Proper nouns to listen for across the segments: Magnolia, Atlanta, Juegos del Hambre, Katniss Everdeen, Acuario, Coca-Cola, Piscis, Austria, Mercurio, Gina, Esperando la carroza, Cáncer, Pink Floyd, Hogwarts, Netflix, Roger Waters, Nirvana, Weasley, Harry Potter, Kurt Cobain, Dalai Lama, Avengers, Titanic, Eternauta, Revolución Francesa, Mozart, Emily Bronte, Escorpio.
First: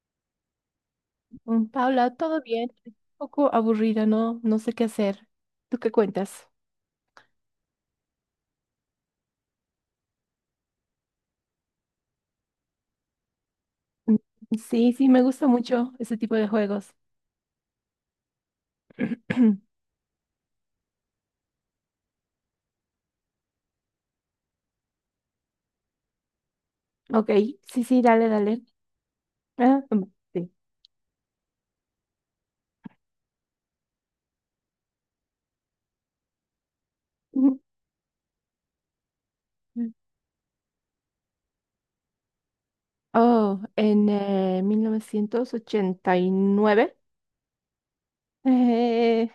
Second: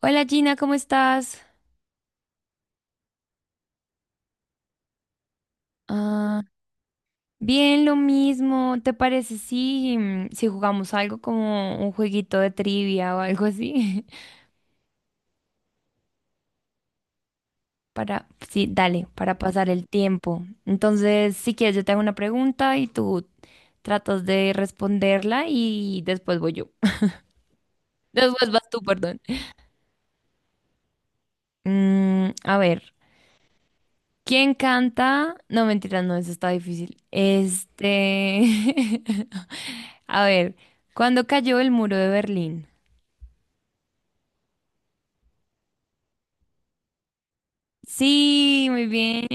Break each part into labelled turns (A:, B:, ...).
A: Hola Gina, ¿cómo estás?
B: Paula, todo bien, un poco aburrida, no, no sé qué hacer. ¿Tú qué
A: Ah,
B: cuentas?
A: bien, lo mismo. ¿Te parece si jugamos algo como un jueguito de trivia o algo así?
B: Mm, sí, sí, me gusta mucho ese tipo de juegos.
A: Sí, dale, para pasar el tiempo. Entonces, si quieres, yo te hago una pregunta y tú tratas de responderla y después voy yo.
B: Ok, sí, sí, dale,
A: Después
B: dale.
A: vas tú, perdón.
B: Ah, mm, sí.
A: A ver, ¿quién canta? No, mentira, no, eso está difícil.
B: Ujú.
A: Este, a ver, ¿cuándo cayó el muro de Berlín?
B: Oh, en 1989,
A: Sí, muy bien.
B: eh,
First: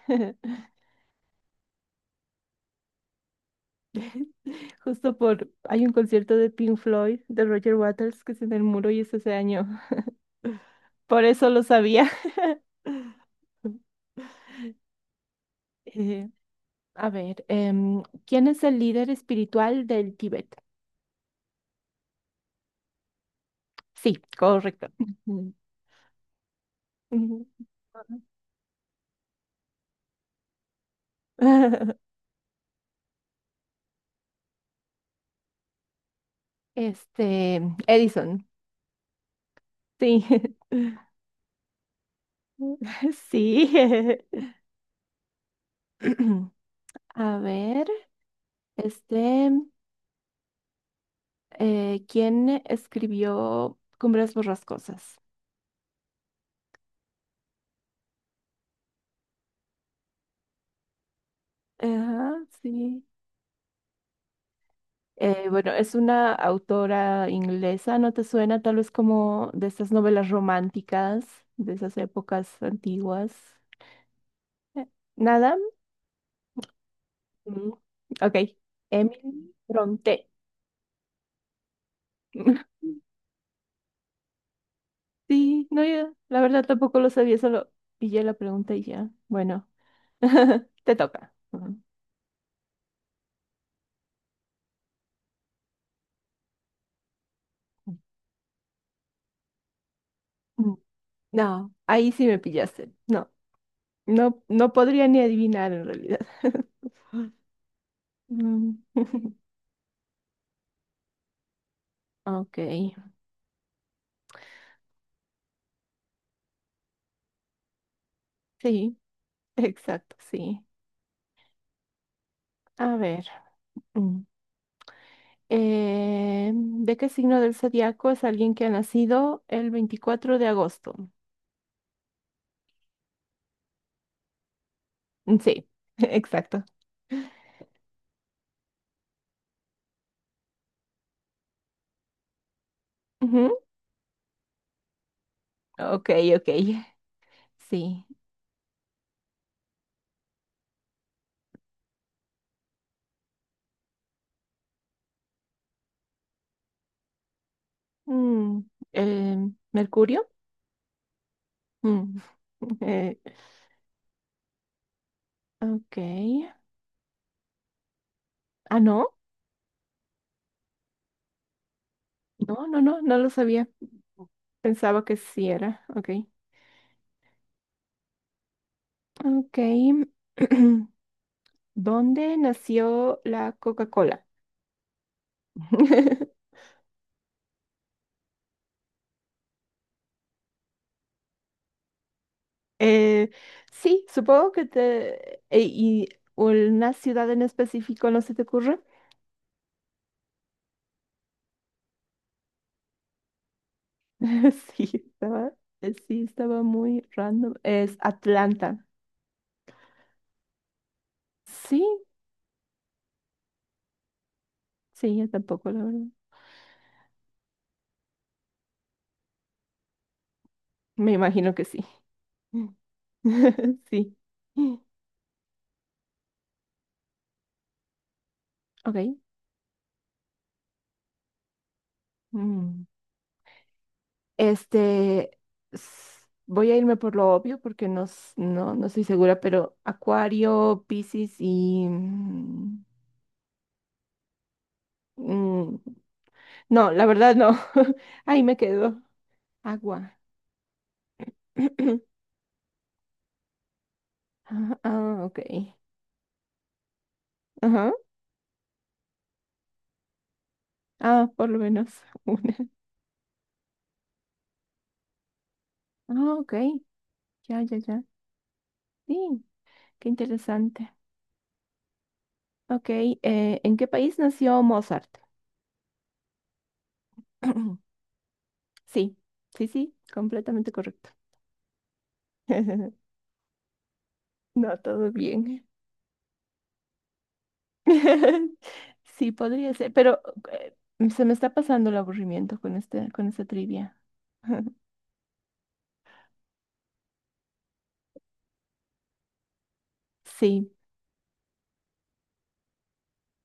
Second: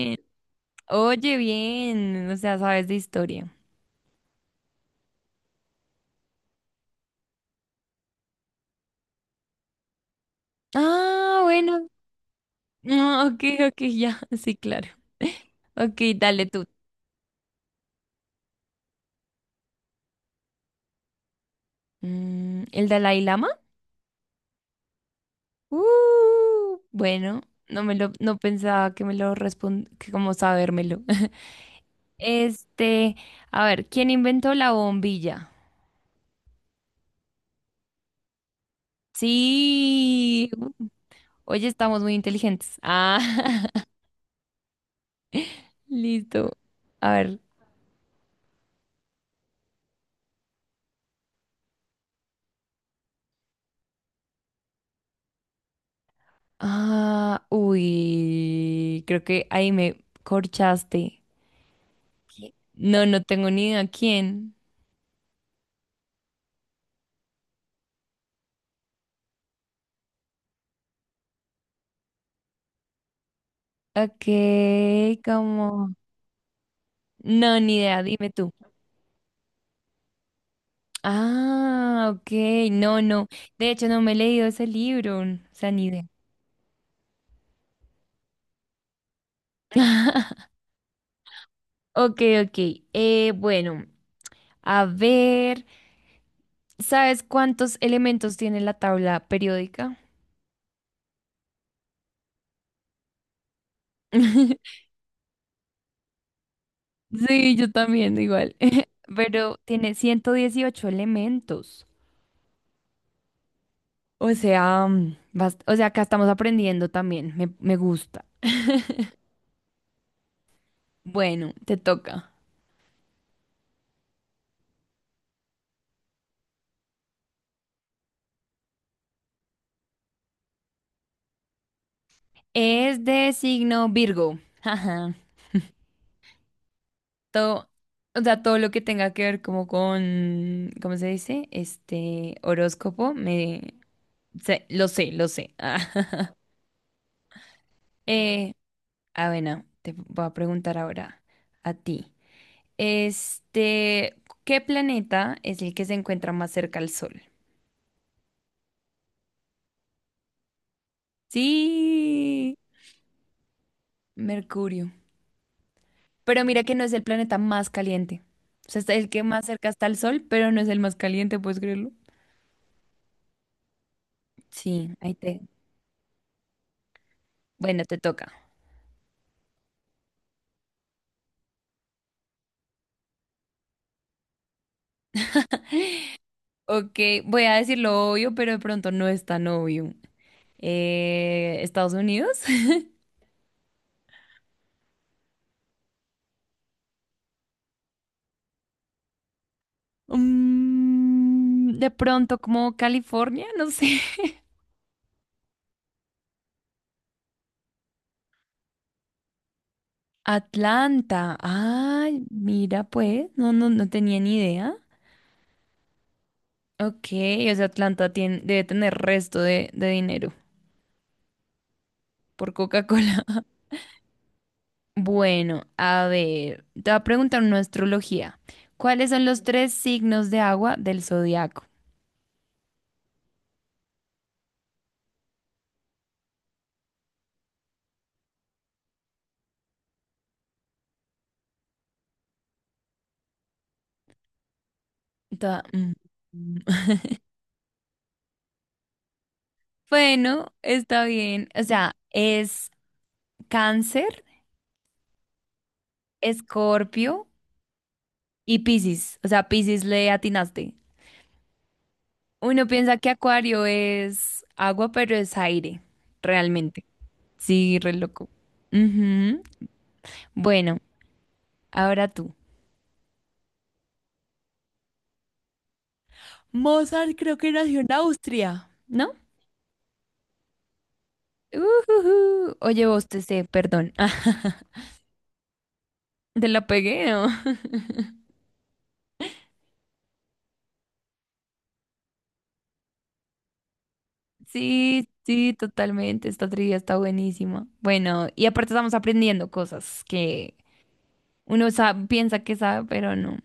A: Oye, bien. O sea, sabes de historia.
B: hay un concierto de Pink Floyd, de Roger Waters, que es en el muro y es ese año. Por
A: Ah,
B: eso lo
A: bueno.
B: sabía.
A: No, ok, ok, ya. Sí, claro. Ok,
B: Eh,
A: dale tú.
B: A ver, ¿quién es el líder espiritual del Tíbet?
A: ¿El Dalai Lama?
B: Sí, correcto. Ujú.
A: Bueno,
B: Ujú.
A: no pensaba que me lo que como sabérmelo. Este, a ver, ¿quién inventó la bombilla?
B: Este, Edison, sí.
A: Sí. Oye, estamos muy inteligentes. Ah,
B: Sí.
A: listo. A
B: A
A: ver.
B: ver, este, ¿quién escribió Cumbres Borrascosas?
A: Ah, uy, creo que ahí me corchaste.
B: Ajá, sí.
A: No, no tengo ni idea quién.
B: Bueno, es una autora inglesa, ¿no te suena tal vez como de esas novelas románticas, de esas épocas antiguas?
A: Ok,
B: Eh, Nada.
A: como... No,
B: Mm,
A: ni idea, dime tú.
B: ok. Emily Bronte.
A: Ah, ok, no, no. De hecho, no me he leído ese libro, o
B: Sí,
A: sea,
B: no,
A: ni idea.
B: yo la verdad tampoco lo sabía, solo pillé la pregunta y ya. Bueno, te toca. Ujú.
A: Ok, ok. Bueno, a ver, ¿sabes cuántos elementos tiene la tabla periódica?
B: Mm. No, ahí sí me pillaste. No, no, no podría ni adivinar en realidad.
A: Sí, yo también, igual.
B: Mm.
A: Pero tiene 118 elementos.
B: Ok,
A: O sea, acá estamos aprendiendo también. Me gusta.
B: sí, exacto, sí.
A: Bueno, te toca.
B: A ver, mm, ¿de qué signo del zodiaco es alguien que ha nacido el 24 de agosto?
A: Es de signo Virgo. Ajá.
B: Mm, sí, exacto.
A: Todo, o sea, todo lo que tenga que ver como con, ¿cómo se dice? Este horóscopo,
B: Ujú.
A: lo sé, lo sé.
B: Ok, ok. Sí.
A: Eh, bueno, te voy a preguntar ahora a ti. Este, ¿qué planeta es el que se encuentra más cerca al Sol?
B: Mm, eh, Mercurio. Mm,
A: Sí,
B: eh,
A: Mercurio.
B: ok.
A: Pero mira que no es el planeta más caliente. O
B: Ah,
A: sea, es
B: no.
A: el que más cerca está al Sol, pero no es el más caliente, ¿puedes creerlo?
B: No, no, no, no lo sabía.
A: Sí,
B: Pensaba
A: ahí
B: que
A: te...
B: sí era. Ok.
A: Bueno, te toca.
B: Ok. ¿Dónde nació la Coca-Cola?
A: Ok, voy a decir lo obvio, pero de pronto no es tan obvio. ¿Estados Unidos?
B: Eh, sí. supongo que te... e- ¿Y una ciudad en específico no se te ocurre?
A: De pronto como California, no sé.
B: Sí, estaba, sí, estaba muy random. Es Atlanta.
A: Atlanta.
B: Sí,
A: Ay, mira pues, no, no, no tenía ni idea.
B: sí, yo tampoco, la verdad.
A: Ok, o sea, debe tener resto de dinero
B: Me imagino que sí.
A: por Coca-Cola.
B: Sí.
A: Bueno, a ver, te voy a preguntar una astrología. ¿Cuáles
B: Ok.
A: son los tres signos de agua del zodiaco?
B: Mm. Este, voy a irme por lo obvio porque no, no, no estoy segura, pero Acuario, Piscis y... mm,
A: Mm, mm.
B: no, la verdad no. Ahí me quedo. Agua.
A: Bueno, está bien. O sea, es Cáncer,
B: Ah, ah, ok.
A: Escorpio
B: Ajá.
A: y Piscis. O sea, Piscis le atinaste.
B: Ah, por lo menos.
A: Uno piensa que Acuario es agua, pero es aire,
B: Ah, ok,
A: realmente.
B: ya, ya,
A: Sí, re
B: ya.
A: loco. Ujú.
B: Sí, qué
A: Bueno,
B: interesante.
A: ahora tú.
B: Ok, ¿en qué país nació Mozart?
A: Mozart creo que nació en Austria. ¿No?
B: Sí, sí, sí, completamente correcto.
A: Ujujú. Oye, vos te sé, perdón.
B: No, todo bien.
A: Te la pegué, ¿no?
B: Sí, podría ser, pero eh, se me está pasando el aburrimiento con con esta trivia.
A: Sí, sí, totalmente. Esta trivia está buenísima. Bueno, y aparte estamos aprendiendo cosas que
B: Sí.
A: uno piensa que sabe, pero no.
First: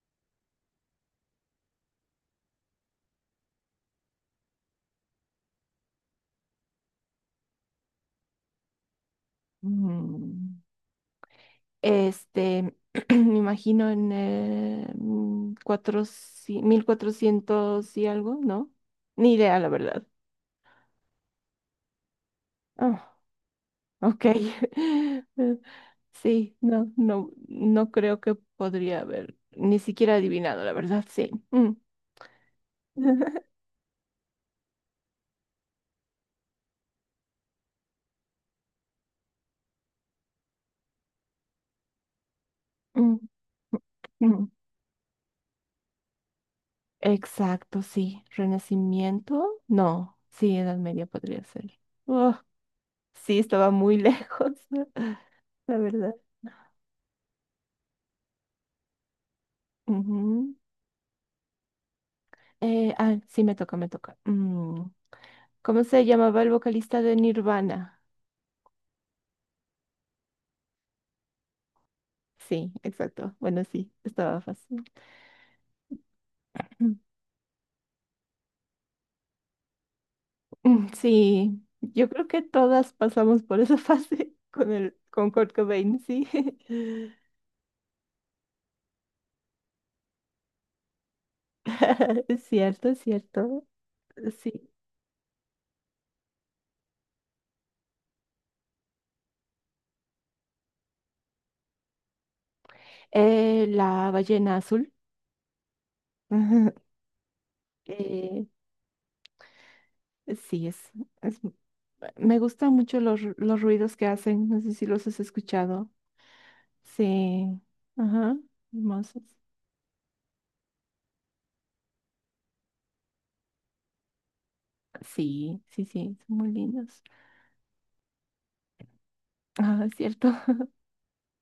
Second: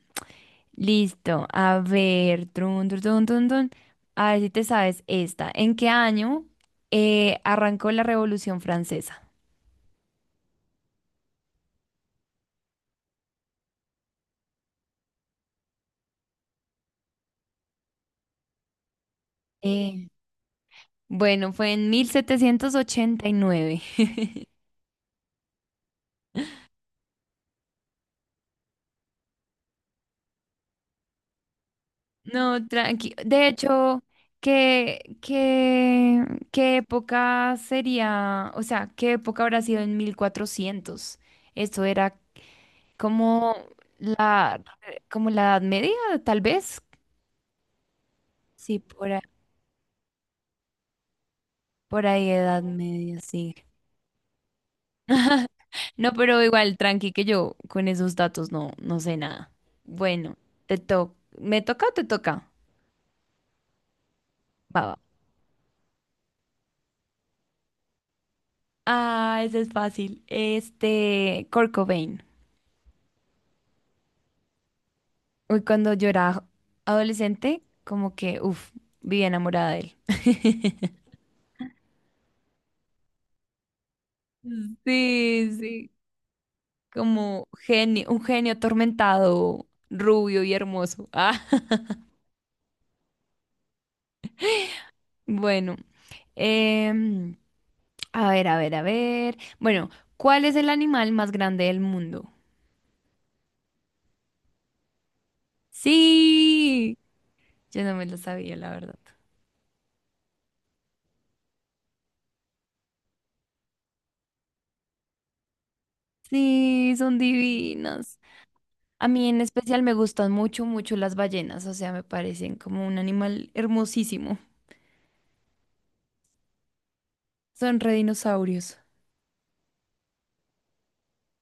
A: Listo. A ver, trun, trun, trun, trun, trun. A ver si te sabes esta. ¿En qué año arrancó la Revolución Francesa?
B: Mm. Este, me imagino en eh, mm, 400 1400 y algo, ¿no? Ni idea, la verdad.
A: Eh, bueno, fue en
B: Ah.
A: 1789.
B: Ok. Sí, no, no, no creo que podría haber ni siquiera adivinado, la verdad, sí. Mm.
A: No, tranqui. De hecho, ¿qué, qué, qué época sería. O sea, ¿qué época habrá sido en 1400? Esto era
B: Mm,
A: como
B: mm.
A: la, como la Edad Media, tal vez.
B: Exacto, sí.
A: Sí,
B: Renacimiento, no. Sí, Edad Media podría ser.
A: por ahí
B: Oh,
A: Edad Media,
B: sí,
A: sí.
B: estaba muy lejos, la
A: No,
B: verdad.
A: pero igual, tranqui, que yo con esos datos no sé nada. Bueno,
B: Ujú.
A: te to ¿me toca o te toca?
B: Sí, me toca, me toca.
A: Va, va.
B: ¿Cómo se llamaba el vocalista de Nirvana?
A: Ah, ese es fácil. Este, Kurt Cobain.
B: Sí, exacto. Bueno, sí, estaba fácil.
A: Uy, cuando yo era adolescente, como que, uff, vivía enamorada de él.
B: Mm, sí, yo creo que todas pasamos por esa fase con
A: Sí,
B: Kurt
A: sí,
B: Cobain, sí.
A: como genio, un genio atormentado, rubio y hermoso. Ah,
B: Es cierto, es cierto. Sí.
A: bueno, em, a ver, a ver, a ver. Bueno, ¿cuál es el animal más grande del mundo?
B: La ballena azul. Ujú.
A: Sí, yo no me lo
B: Eh,
A: sabía, la verdad.
B: sí, es- me gustan mucho los, los ruidos que hacen. No sé si los has escuchado.
A: Sí, son
B: Sí.
A: divinas.
B: Ajá.
A: A
B: Hermosos.
A: mí en especial me gustan mucho, mucho las ballenas, o sea, me parecen como un animal hermosísimo.
B: Sí, sí, sí. Son muy lindos.
A: Son redinosaurios.
B: Ah, es cierto.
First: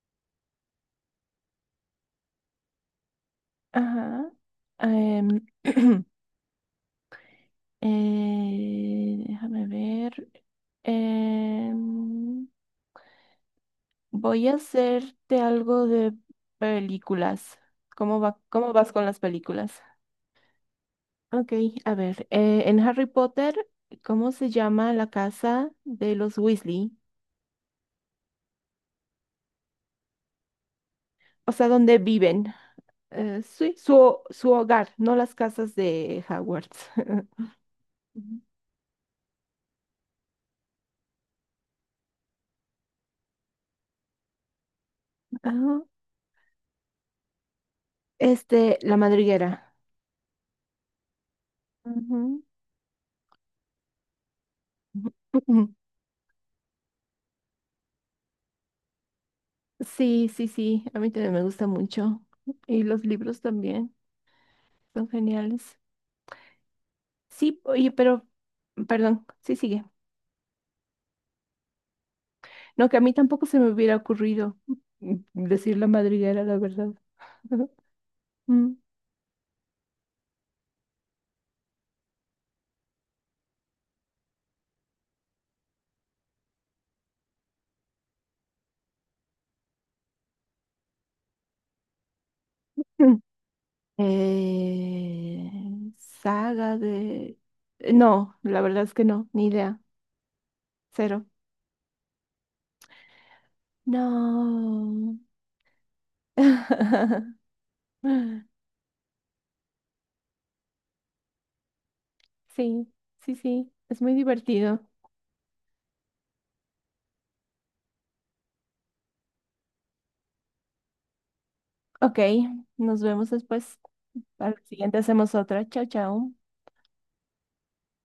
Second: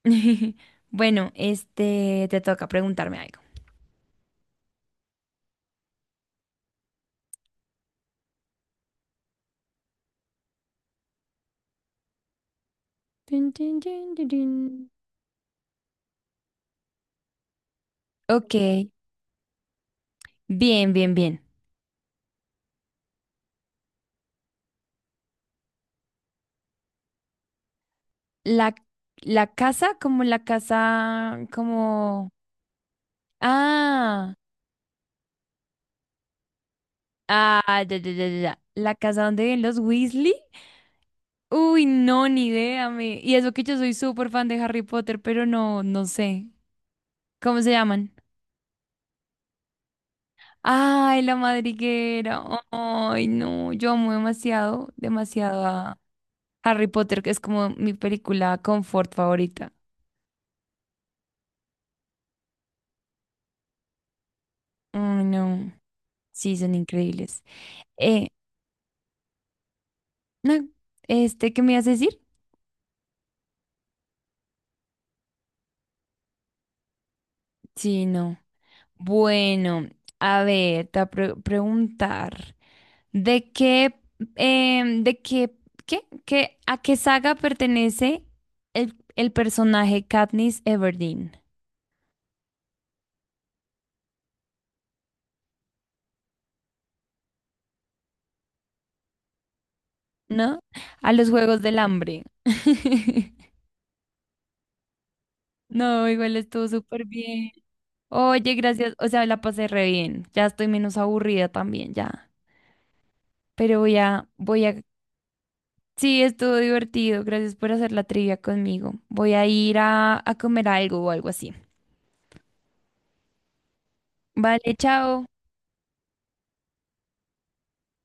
A: Bueno, este, te toca preguntarme algo.
B: Ajá. Em, Déjame ver. Em,
A: Tin, tin, tin, tin,
B: Voy a
A: tin.
B: hacerte algo de películas. ¿Cómo va,
A: Ok,
B: cómo vas con las películas?
A: bien, bien, bien.
B: Ok, a ver. En Harry Potter, ¿cómo se llama la casa de los Weasley?
A: La, la casa, como la casa,
B: O sea, ¿dónde
A: como.
B: viven? Sí, su,
A: Ah,
B: su hogar, no las casas de Hogwarts.
A: ah, ya, ya, ya, ya.
B: Ujú.
A: ya. La casa donde viven los Weasley. Uy, no, ni idea, me. Y eso que yo soy súper fan de Harry Potter, pero no,
B: Ajá.
A: no sé. ¿Cómo se llaman?
B: La madriguera.
A: Ay, la
B: Ujú.
A: madriguera. Ay, no, yo amo demasiado, demasiado a Harry Potter, que es como mi película confort favorita.
B: Sí, sí, sí, a mí también me gusta mucho. Y los libros también son
A: Ay, no.
B: geniales.
A: Sí, son increíbles.
B: Sí, oye, pero,
A: Eh,
B: perdón, sí, sigue.
A: no, este, ¿qué me ibas a decir?
B: No, que a mí tampoco se me hubiera ocurrido decir la madriguera, la verdad.
A: Sí, no.
B: Mm.
A: Bueno, a ver, te voy a preguntar. ¿De qué, em, de qué, qué, qué- A qué saga pertenece el personaje Katniss Everdeen?
B: Mm. Saga de... no, la verdad es que no, ni idea,
A: ¿No? A
B: cero.
A: los Juegos del Hambre.
B: No.
A: No, igual estuvo súper bien. Oye, gracias. O sea, la pasé re bien. Ya estoy menos aburrida también, ya.
B: Sí, sí, sí,
A: Pero voy
B: es muy
A: a, voy
B: divertido.
A: a. Sí, estuvo divertido. Gracias por hacer la trivia conmigo. Voy a ir a comer algo o algo así.
B: Ok, nos vemos después. Para el
A: Vale,
B: siguiente
A: chao.
B: hacemos otra. Chao, chao.